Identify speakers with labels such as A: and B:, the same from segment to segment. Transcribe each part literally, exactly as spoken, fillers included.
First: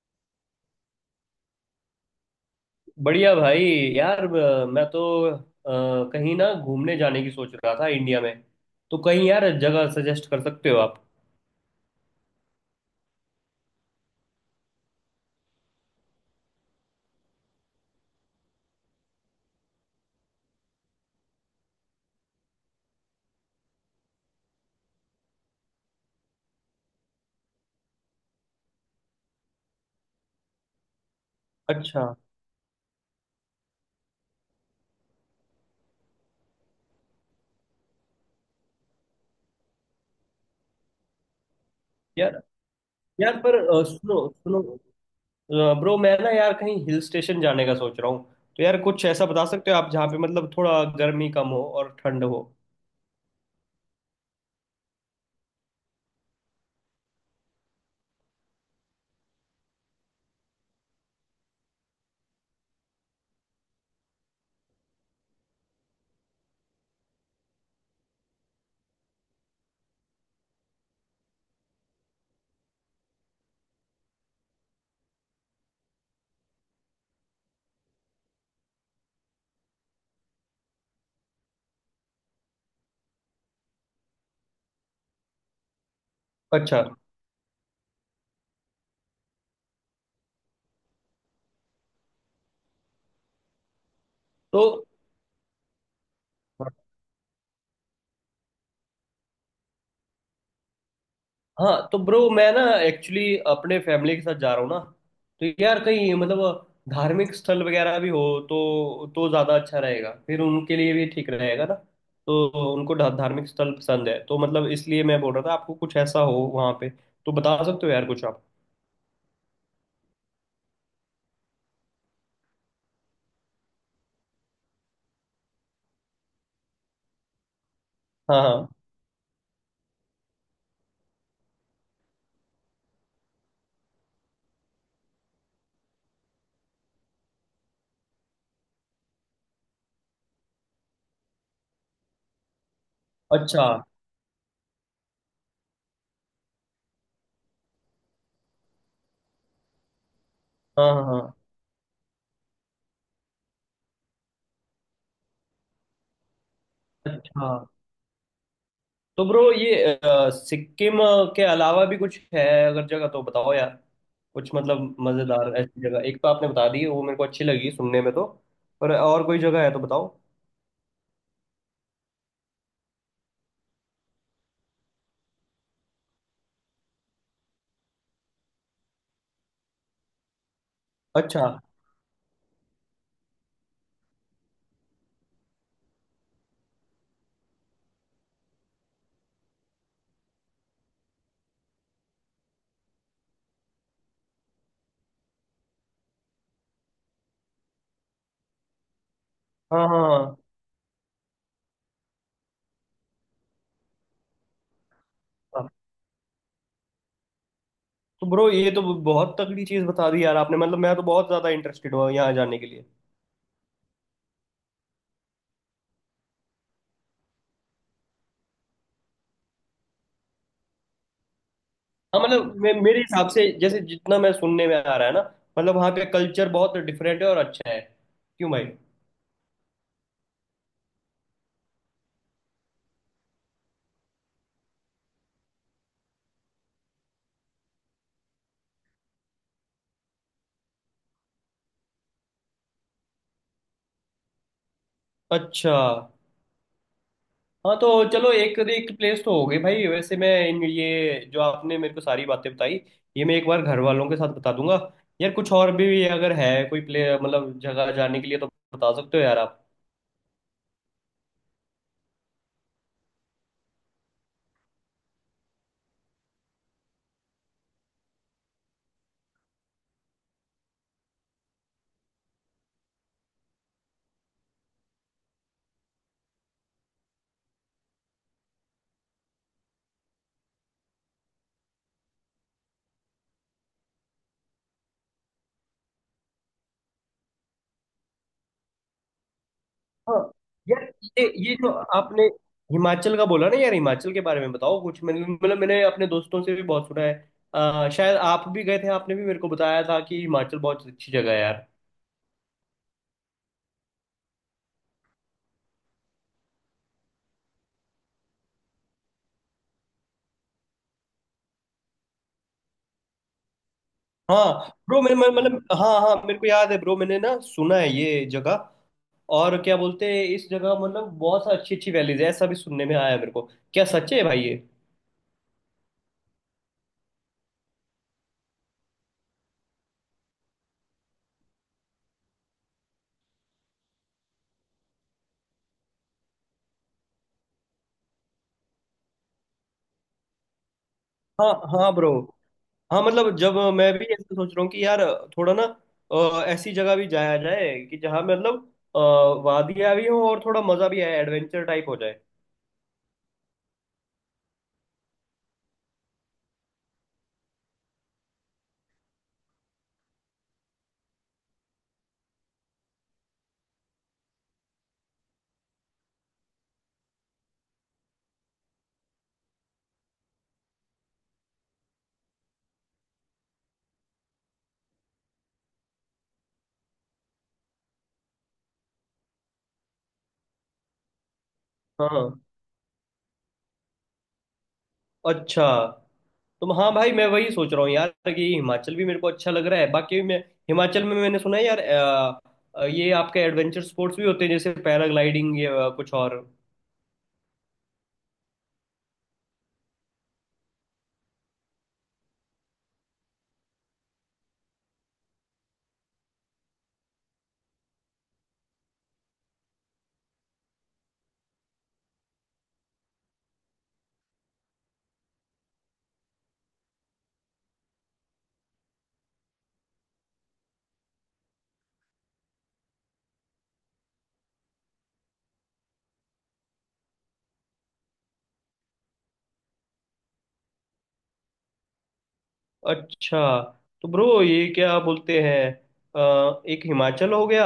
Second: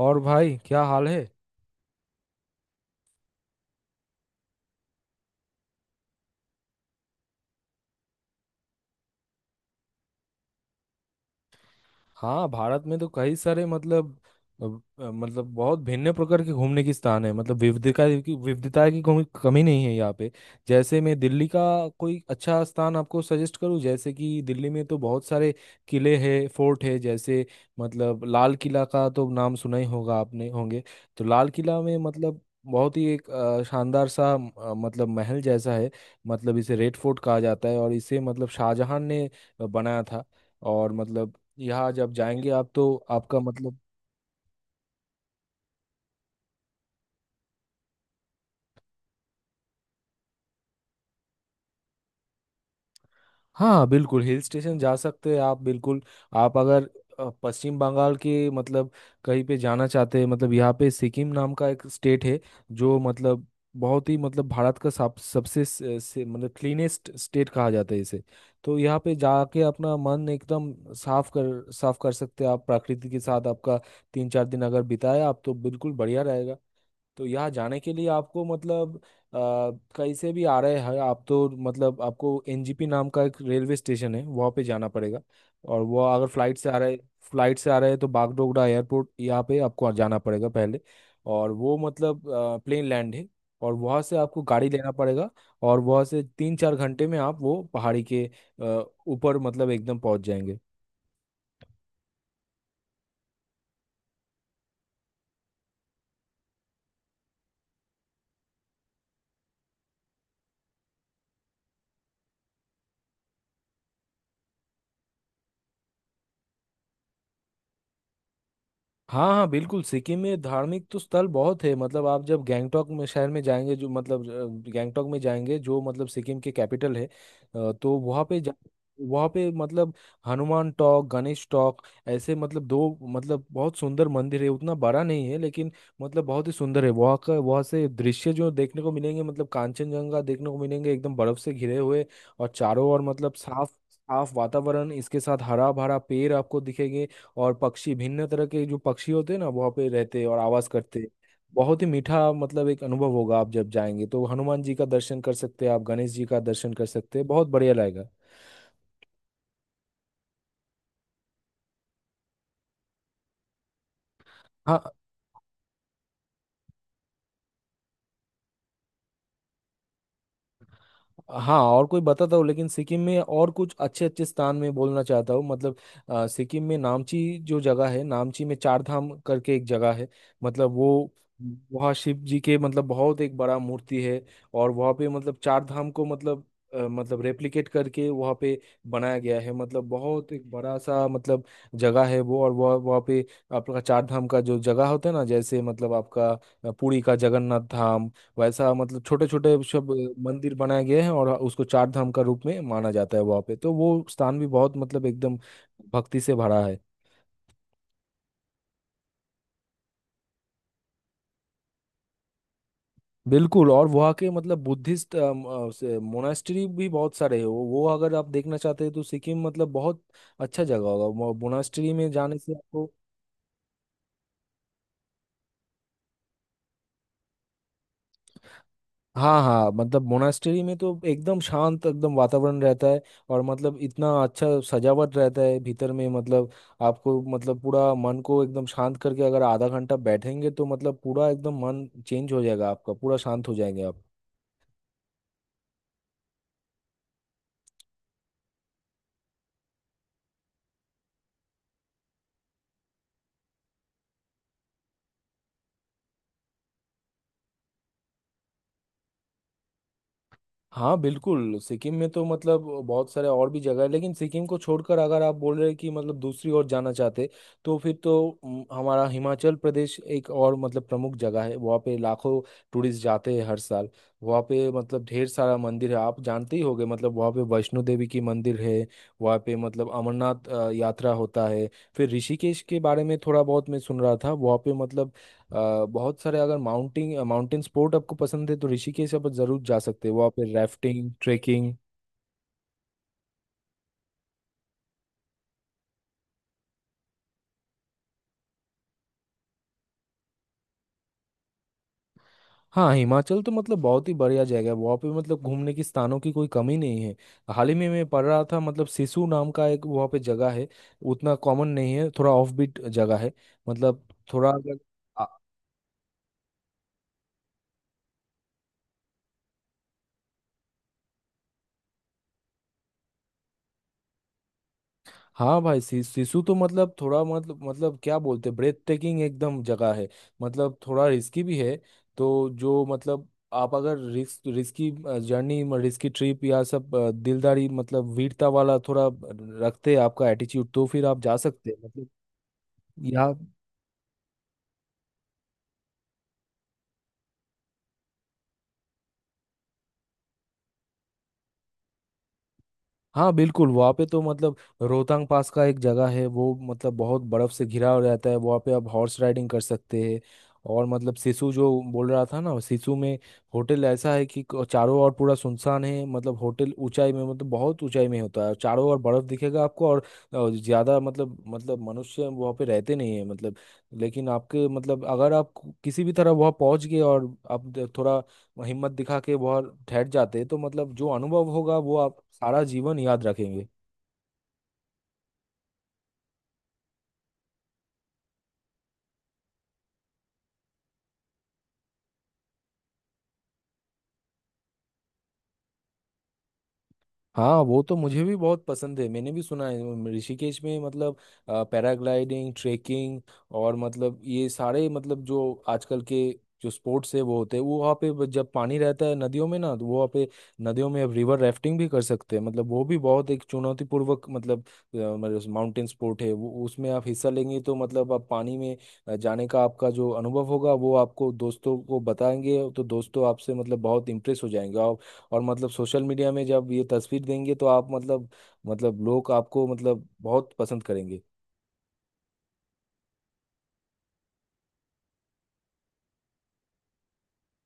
A: और भाई क्या हाल है।
B: बढ़िया भाई। यार अ, मैं तो अ, कहीं ना घूमने जाने की सोच रहा था इंडिया में। तो कहीं यार जगह सजेस्ट कर सकते हो आप।
A: हाँ, भारत में तो कई सारे मतलब अब, अ, मतलब बहुत भिन्न प्रकार के घूमने की स्थान है। मतलब विविधता की विविधता की कोई कमी नहीं है यहाँ पे। जैसे मैं दिल्ली का कोई अच्छा स्थान आपको सजेस्ट करूँ, जैसे कि दिल्ली में तो बहुत सारे किले हैं, फोर्ट है। जैसे मतलब लाल किला का तो नाम सुना ही होगा आपने होंगे। तो लाल किला में
B: अच्छा।
A: मतलब बहुत ही एक अ, शानदार सा अ, मतलब महल जैसा है। मतलब इसे रेड फोर्ट कहा जाता है, और इसे मतलब शाहजहां ने बनाया था। और मतलब यहाँ जब
B: यार,
A: जाएंगे आप तो
B: यार
A: आपका
B: पर
A: मतलब
B: अ, सुनो सुनो, ब्रो मैं ना यार कहीं हिल स्टेशन जाने का सोच रहा हूँ। तो यार कुछ ऐसा बता सकते हो आप जहाँ पे मतलब थोड़ा गर्मी कम हो और ठंड हो।
A: हाँ बिल्कुल हिल स्टेशन जा सकते हैं आप बिल्कुल। आप अगर अ, पश्चिम बंगाल के मतलब कहीं पे जाना चाहते हैं, मतलब यहाँ पे सिक्किम नाम का एक स्टेट है जो मतलब बहुत ही मतलब भारत का सब सबसे से, से, मतलब क्लीनेस्ट स्टेट कहा जाता है इसे। तो यहाँ पे जाके अपना मन एकदम साफ कर साफ कर सकते हैं आप। प्रकृति के साथ आपका तीन चार दिन अगर बिताए आप तो बिल्कुल बढ़िया रहेगा। तो यहाँ जाने के लिए आपको मतलब अ, कहीं से भी आ रहे हैं आप तो मतलब आपको एनजीपी नाम का एक रेलवे स्टेशन है, वहाँ पे जाना पड़ेगा। और वो अगर फ्लाइट से आ
B: अच्छा।
A: रहे फ्लाइट से आ रहे हैं तो बागडोगरा एयरपोर्ट यहाँ पे आपको जाना पड़ेगा पहले। और वो मतलब प्लेन लैंड है, और वहाँ से आपको
B: तो
A: गाड़ी लेना पड़ेगा। और वहाँ से तीन चार घंटे में आप वो पहाड़ी के अ, ऊपर मतलब एकदम पहुँच जाएंगे।
B: हाँ, तो ब्रो मैं ना एक्चुअली अपने फैमिली के साथ जा रहा हूँ ना। तो यार कहीं मतलब धार्मिक स्थल वगैरह भी हो, तो तो ज़्यादा अच्छा रहेगा। फिर उनके लिए भी ठीक रहेगा ना, तो उनको धा- धार्मिक स्थल पसंद है, तो मतलब इसलिए मैं बोल रहा था आपको कुछ ऐसा हो वहाँ पे। तो बता सकते हो यार कुछ आप।
A: हाँ हाँ, बिल्कुल सिक्किम में धार्मिक तो स्थल बहुत है। मतलब आप जब गैंगटोक में शहर में जाएंगे, जो मतलब अ, गैंगटोक में जाएंगे जो मतलब सिक्किम के कैपिटल है, अ, तो वहाँ पे
B: हाँ
A: जा,
B: हाँ।
A: वहाँ पे मतलब हनुमान टॉक, गणेश टॉक, ऐसे मतलब दो मतलब बहुत सुंदर मंदिर है। उतना बड़ा नहीं है, लेकिन मतलब बहुत ही सुंदर है। वहाँ का, वहाँ से दृश्य जो देखने को मिलेंगे, मतलब कांचनजंगा देखने को मिलेंगे एकदम बर्फ से घिरे हुए। और चारों ओर मतलब
B: अच्छा।
A: साफ साफ वातावरण, इसके साथ हरा भरा पेड़ आपको दिखेंगे। और पक्षी भिन्न तरह के जो पक्षी होते हैं ना, वहाँ पे रहते हैं और आवाज
B: हाँ
A: करते
B: हाँ
A: हैं।
B: हाँ।
A: बहुत ही मीठा मतलब एक अनुभव होगा। आप जब जाएंगे तो हनुमान जी का दर्शन कर सकते हैं आप, गणेश जी का दर्शन कर सकते हैं,
B: अच्छा।
A: बहुत बढ़िया लगेगा।
B: तो ब्रो ये अ, सिक्किम अ, के अलावा भी कुछ है अगर जगह, तो बताओ यार। कुछ
A: हाँ
B: मतलब मजेदार ऐसी जगह, एक तो आपने बता दी वो मेरे को अच्छी लगी सुनने में, तो पर और कोई जगह है तो बताओ।
A: हाँ, और कोई बताता हूँ, लेकिन सिक्किम में और कुछ अच्छे अच्छे स्थान में बोलना चाहता हूँ। मतलब अ, सिक्किम में नामची जो जगह है, नामची में चार धाम करके एक जगह है। मतलब वो
B: अच्छा।
A: वहाँ शिव जी के मतलब बहुत एक बड़ा मूर्ति है। और वहाँ पे मतलब चार धाम को मतलब अ, मतलब रेप्लिकेट करके वहाँ पे बनाया गया है। मतलब बहुत एक बड़ा सा मतलब जगह है वो। और वह वहाँ पे आपका चार धाम का जो जगह होता है ना, जैसे मतलब आपका अ, पुरी का जगन्नाथ धाम, वैसा मतलब छोटे छोटे
B: हाँ
A: सब
B: हाँ हाँ
A: मंदिर बनाए गए हैं, और उसको चार धाम का रूप में माना जाता है वहाँ पे। तो वो स्थान भी बहुत मतलब एकदम
B: हाँ।
A: भक्ति से भरा है।
B: तो ब्रो ये तो बहुत तगड़ी चीज बता दी यार आपने, मतलब मैं तो बहुत ज्यादा इंटरेस्टेड हुआ यहाँ जाने के लिए।
A: बिल्कुल। और वहाँ के मतलब बुद्धिस्ट मोनास्ट्री भी बहुत सारे हैं। वो वो अगर आप देखना चाहते हैं तो सिक्किम मतलब बहुत अच्छा जगह होगा, मोनास्ट्री में
B: हाँ,
A: जाने से
B: मतलब मे,
A: आपको।
B: मेरे हिसाब से जैसे जितना मैं सुनने में आ रहा है ना, मतलब वहाँ पे कल्चर बहुत डिफरेंट है और अच्छा है। क्यों भाई।
A: हाँ हाँ, मतलब मोनास्ट्री में तो एकदम शांत, एकदम वातावरण रहता है। और मतलब इतना अच्छा सजावट रहता है भीतर में, मतलब आपको मतलब पूरा मन को एकदम शांत करके अगर आधा घंटा बैठेंगे तो मतलब पूरा एकदम मन चेंज हो जाएगा आपका, पूरा शांत हो जाएंगे आप।
B: अच्छा। हाँ तो चलो एक एक प्लेस तो हो गई भाई। वैसे मैं इन ये जो आपने मेरे को सारी बातें बताई, ये मैं एक बार घर वालों के साथ बता दूंगा। यार कुछ और भी अगर है कोई प्ले मतलब जगह जाने के लिए, तो बता सकते हो यार आप।
A: हाँ बिल्कुल, सिक्किम में तो मतलब बहुत सारे और भी जगह है, लेकिन सिक्किम को छोड़कर अगर आप बोल रहे हैं कि मतलब दूसरी ओर जाना चाहते, तो फिर तो म, हमारा हिमाचल प्रदेश एक और मतलब प्रमुख जगह है। वहाँ पे लाखों टूरिस्ट जाते हैं हर साल। वहाँ पे मतलब ढेर सारा मंदिर है, आप जानते ही होंगे। मतलब वहाँ पे वैष्णो देवी की मंदिर है, वहाँ पे मतलब अमरनाथ अ, यात्रा होता है। फिर ऋषिकेश के बारे में थोड़ा बहुत मैं सुन रहा था। वहाँ पे मतलब अ, बहुत सारे, अगर माउंटिंग माउंटेन स्पोर्ट आपको पसंद है तो ऋषिकेश आप जरूर जा सकते हैं।
B: हाँ,
A: वहाँ पे
B: यार
A: राफ्टिंग,
B: ये ये जो
A: ट्रेकिंग।
B: आपने हिमाचल का बोला ना यार, हिमाचल के बारे में बताओ कुछ। मैंने मतलब मैंने अपने दोस्तों से भी बहुत सुना है। आ, शायद आप भी गए थे, आपने भी मेरे को बताया था कि हिमाचल बहुत अच्छी जगह है यार।
A: हाँ, हिमाचल तो मतलब बहुत ही बढ़िया जगह है। वहाँ पे मतलब घूमने की स्थानों की कोई कमी नहीं है। हाल ही में मैं पढ़ रहा था मतलब सिसु नाम का एक वहाँ पे जगह है। उतना कॉमन नहीं है, थोड़ा ऑफ बीट जगह है। मतलब
B: हाँ
A: थोड़ा अगर
B: ब्रो, मैंने
A: आ-
B: मैं- मतलब हाँ हाँ, मेरे को याद है ब्रो, मैंने ना सुना है ये जगह। और क्या बोलते हैं इस जगह, मतलब बहुत सा अच्छी अच्छी वैलीज है ऐसा भी सुनने में आया मेरे को। क्या सच है भाई ये।
A: हाँ भाई, सी- सिसु तो मतलब थोड़ा मतलब मतलब क्या बोलते हैं, ब्रेथ टेकिंग एकदम जगह है। मतलब थोड़ा रिस्की भी है। तो जो मतलब आप अगर risk risky journey, risky trip या सब अ, दिलदारी मतलब वीरता वाला थोड़ा रखते हैं आपका एटीट्यूड, तो फिर आप जा
B: हाँ
A: सकते हैं
B: हाँ
A: मतलब
B: ब्रो। हाँ
A: यहाँ।
B: मतलब जब मैं भी ऐसा सोच रहा हूँ कि यार थोड़ा ना अ, ऐसी जगह भी जाया जाए कि जहाँ मतलब अ, वादियाँ भी हो और थोड़ा मजा भी आए, एडवेंचर टाइप हो जाए।
A: हाँ बिल्कुल, वहाँ पे तो मतलब रोहतांग पास का एक जगह है। वो मतलब बहुत बर्फ से घिरा हो रहता है। वहाँ पे आप हॉर्स राइडिंग कर सकते हैं। और मतलब सिसु जो बोल रहा था ना, सिसु में होटल ऐसा है कि क- चारों ओर पूरा सुनसान है। मतलब होटल ऊंचाई में, मतलब बहुत ऊंचाई में होता है, और चारों ओर बर्फ दिखेगा आपको। और अ, ज्यादा मतलब मतलब मनुष्य वहाँ पे रहते नहीं है मतलब। लेकिन आपके मतलब अगर आप किसी भी तरह वहाँ पहुँच गए और आप थोड़ा हिम्मत दिखा के बहुत ठहर जाते, तो मतलब जो अनुभव होगा वो आप
B: हाँ।
A: सारा जीवन याद रखेंगे।
B: अच्छा। तो हाँ भाई मैं वही सोच रहा हूँ यार कि हिमाचल भी मेरे को अच्छा लग रहा है। बाकी मैं हिमाचल में मैंने सुना है यार, अ, अ, ये आपके एडवेंचर स्पोर्ट्स भी होते हैं जैसे पैराग्लाइडिंग या कुछ और।
A: हाँ, वो तो मुझे भी बहुत पसंद है। मैंने भी सुना है उम, ऋषिकेश में मतलब अ, पैराग्लाइडिंग, ट्रेकिंग, और मतलब ये सारे मतलब जो आजकल के जो स्पोर्ट्स है वो होते हैं। वो वहाँ पे ब- जब पानी रहता है नदियों में ना, तो वो वहाँ पे नदियों में अब रिवर राफ्टिंग भी कर सकते हैं। मतलब वो भी बहुत एक चुनौतीपूर्वक मतलब माउंटेन स्पोर्ट है वो। उसमें आप हिस्सा लेंगे तो मतलब आप पानी में अ, जाने का आपका जो अनुभव होगा वो आपको दोस्तों को बताएंगे, तो दोस्तों आपसे मतलब बहुत इंप्रेस हो जाएंगे। और मतलब सोशल मीडिया में जब ये तस्वीर देंगे, तो आप मतलब मतलब लोग आपको मतलब बहुत पसंद करेंगे।
B: अच्छा। तो ब्रो ये क्या बोलते हैं, अ, एक हिमाचल हो गया,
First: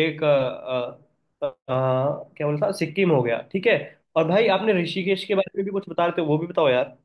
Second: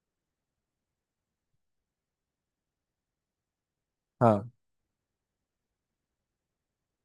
B: एक अ, अ, अ, क्या बोलता, सिक्किम हो गया, ठीक है। और भाई
A: हाँ
B: आपने ऋषिकेश के बारे में भी कुछ बता रहे थे, वो भी बताओ यार।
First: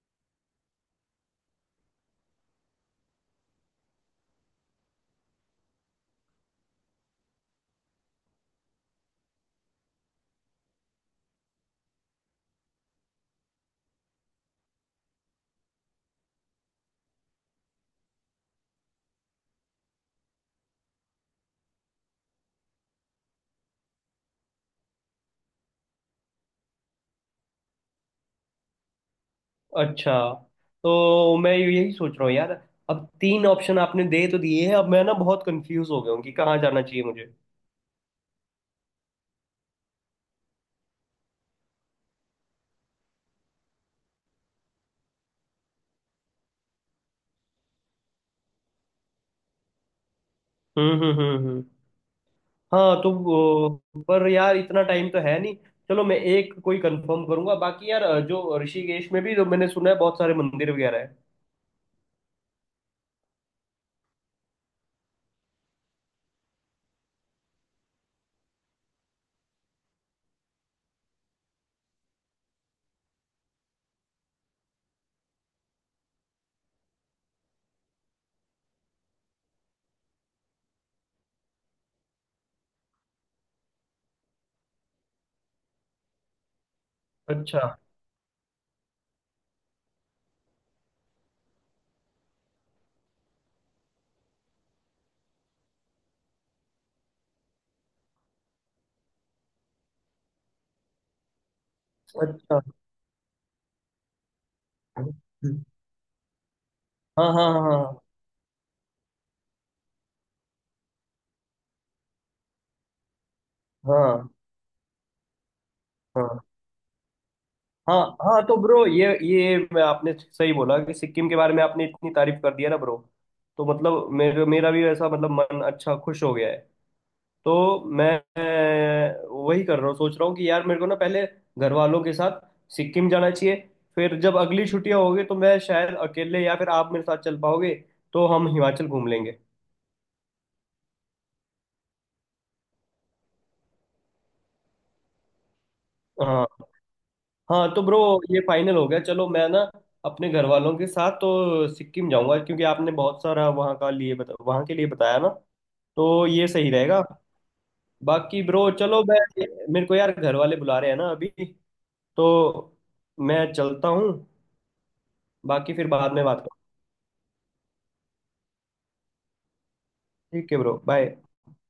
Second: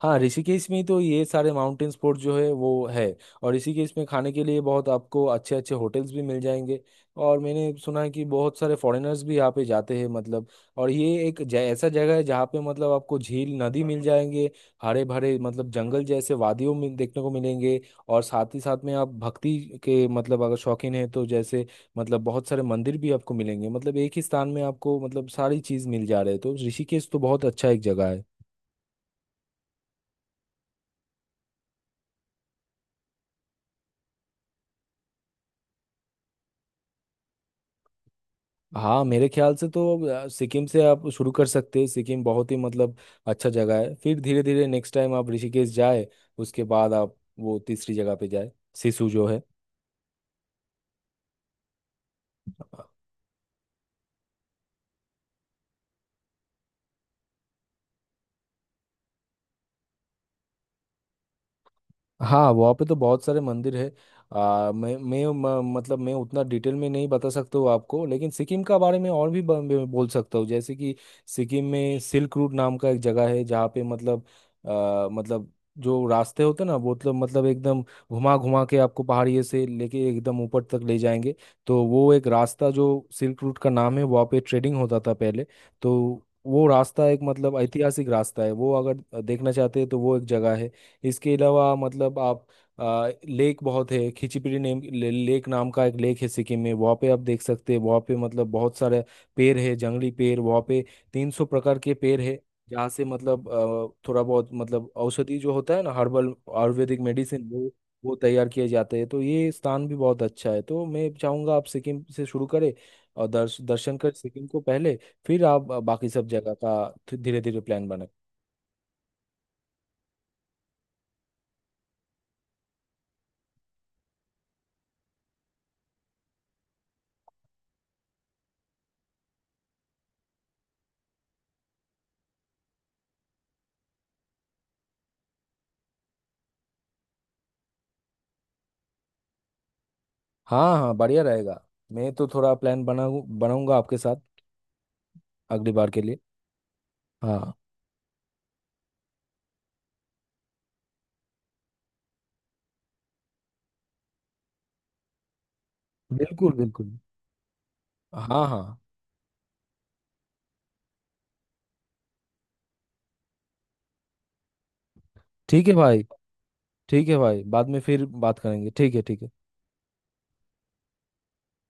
A: हाँ, ऋषिकेश में ही तो ये सारे माउंटेन स्पोर्ट जो है वो है। और ऋषिकेश में खाने के लिए बहुत आपको अच्छे अच्छे होटल्स भी मिल जाएंगे। और मैंने सुना है कि बहुत सारे फॉरेनर्स भी यहाँ पे जाते हैं मतलब। और ये एक जै, ऐसा जगह है जहाँ पे मतलब आपको झील, नदी मिल जाएंगे, हरे भरे मतलब जंगल जैसे वादियों में देखने को मिलेंगे। और साथ ही साथ में आप भक्ति के मतलब अगर शौकीन है तो जैसे मतलब बहुत सारे मंदिर भी आपको मिलेंगे। मतलब एक ही स्थान में आपको मतलब सारी चीज़ मिल जा रहे है, तो ऋषिकेश तो बहुत अच्छा एक जगह है।
B: अच्छा। तो मैं यही सोच रहा हूँ यार, अब तीन ऑप्शन आपने दे तो दिए हैं, अब मैं ना बहुत कंफ्यूज हो गया हूँ कि कहाँ जाना चाहिए मुझे।
A: हाँ मेरे ख्याल से तो अ, सिक्किम से आप शुरू कर सकते हैं। सिक्किम बहुत ही मतलब अच्छा जगह है। फिर धीरे धीरे नेक्स्ट टाइम आप ऋषिकेश जाए। उसके बाद आप वो तीसरी जगह पे जाए, सिसु जो है।
B: हम्म हम्म हम्म हम्म। हाँ तो वो- पर यार इतना टाइम तो है नहीं। चलो मैं एक कोई कंफर्म करूंगा। बाकी यार अ, जो ऋषिकेश में भी जो मैंने सुना है बहुत सारे मंदिर वगैरह है।
A: हाँ वहाँ पे तो बहुत सारे मंदिर है। आ, मैं मैं म, मतलब मैं उतना डिटेल में नहीं बता सकता हूँ आपको, लेकिन सिक्किम का बारे में और भी ब, ब- बोल सकता हूँ। जैसे कि सिक्किम में सिल्क रूट नाम का एक जगह है, जहाँ पे मतलब आ, मतलब जो रास्ते होते हैं ना, वो मतलब मतलब एकदम घुमा घुमा के आपको पहाड़िए से लेके एकदम ऊपर तक ले जाएंगे। तो वो एक रास्ता जो सिल्क रूट का नाम है, वहाँ पे ट्रेडिंग होता था पहले। तो वो रास्ता एक मतलब
B: अच्छा।
A: ऐतिहासिक रास्ता है। वो अगर देखना चाहते हैं तो वो एक जगह है। इसके अलावा मतलब आप आ, लेक बहुत है। खिचीपीड़ी नेम ले, लेक नाम का एक लेक है सिक्किम में, वहाँ पे आप देख सकते हैं। वहाँ पे मतलब बहुत सारे पेड़ है, जंगली पेड़ वहाँ पे। तीन सौ प्रकार के पेड़ है,
B: अच्छा।
A: जहाँ से मतलब अ, थोड़ा बहुत मतलब औषधि जो होता है ना, हर्बल आयुर्वेदिक
B: हाँ
A: मेडिसिन
B: हाँ
A: वो
B: हाँ
A: वो तैयार किए जाते हैं। तो ये स्थान भी बहुत अच्छा है। तो मैं चाहूंगा आप सिक्किम से शुरू करें, और दर्श, दर्शन कर
B: हाँ
A: सिक्किम को पहले। फिर आप बाकी सब
B: हाँ
A: जगह का धीरे धीरे प्लान
B: हाँ।
A: बनाए।
B: हाँ तो ब्रो ये ये मैं आपने सही बोला कि सिक्किम के बारे में आपने इतनी तारीफ कर दी है ना ब्रो, तो मतलब मेरा मेरा भी ऐसा मतलब मन अच्छा खुश हो गया है। तो मैं मैं वही कर रहा हूँ सोच रहा हूँ कि यार मेरे को ना पहले घर वालों के साथ सिक्किम जाना चाहिए। फिर जब अगली छुट्टियां होगी, तो मैं शायद अकेले या फिर आप मेरे साथ चल पाओगे, तो हम हिमाचल घूम लेंगे।
A: हाँ हाँ बढ़िया रहेगा। मैं तो थोड़ा प्लान बनाऊ बनाऊंगा आपके साथ अगली बार के लिए।
B: हाँ
A: हाँ
B: हाँ तो ब्रो ये फाइनल हो गया। चलो मैं ना अपने घर वालों के साथ तो सिक्किम जाऊंगा क्योंकि आपने बहुत सारा वहाँ का लिए बता, वहाँ के लिए बताया ना, तो ये
A: बिल्कुल
B: सही
A: बिल्कुल।
B: रहेगा। बाकी
A: हाँ
B: ब्रो
A: हाँ,
B: चलो मैं, मेरे को यार घर वाले बुला रहे हैं ना अभी, तो मैं चलता हूँ।
A: ठीक
B: बाकी
A: है
B: फिर
A: भाई।
B: बाद में बात।
A: ठीक है भाई, बाद में फिर बात करेंगे। ठीक है, ठीक है।
B: ठीक है ब्रो, बाय।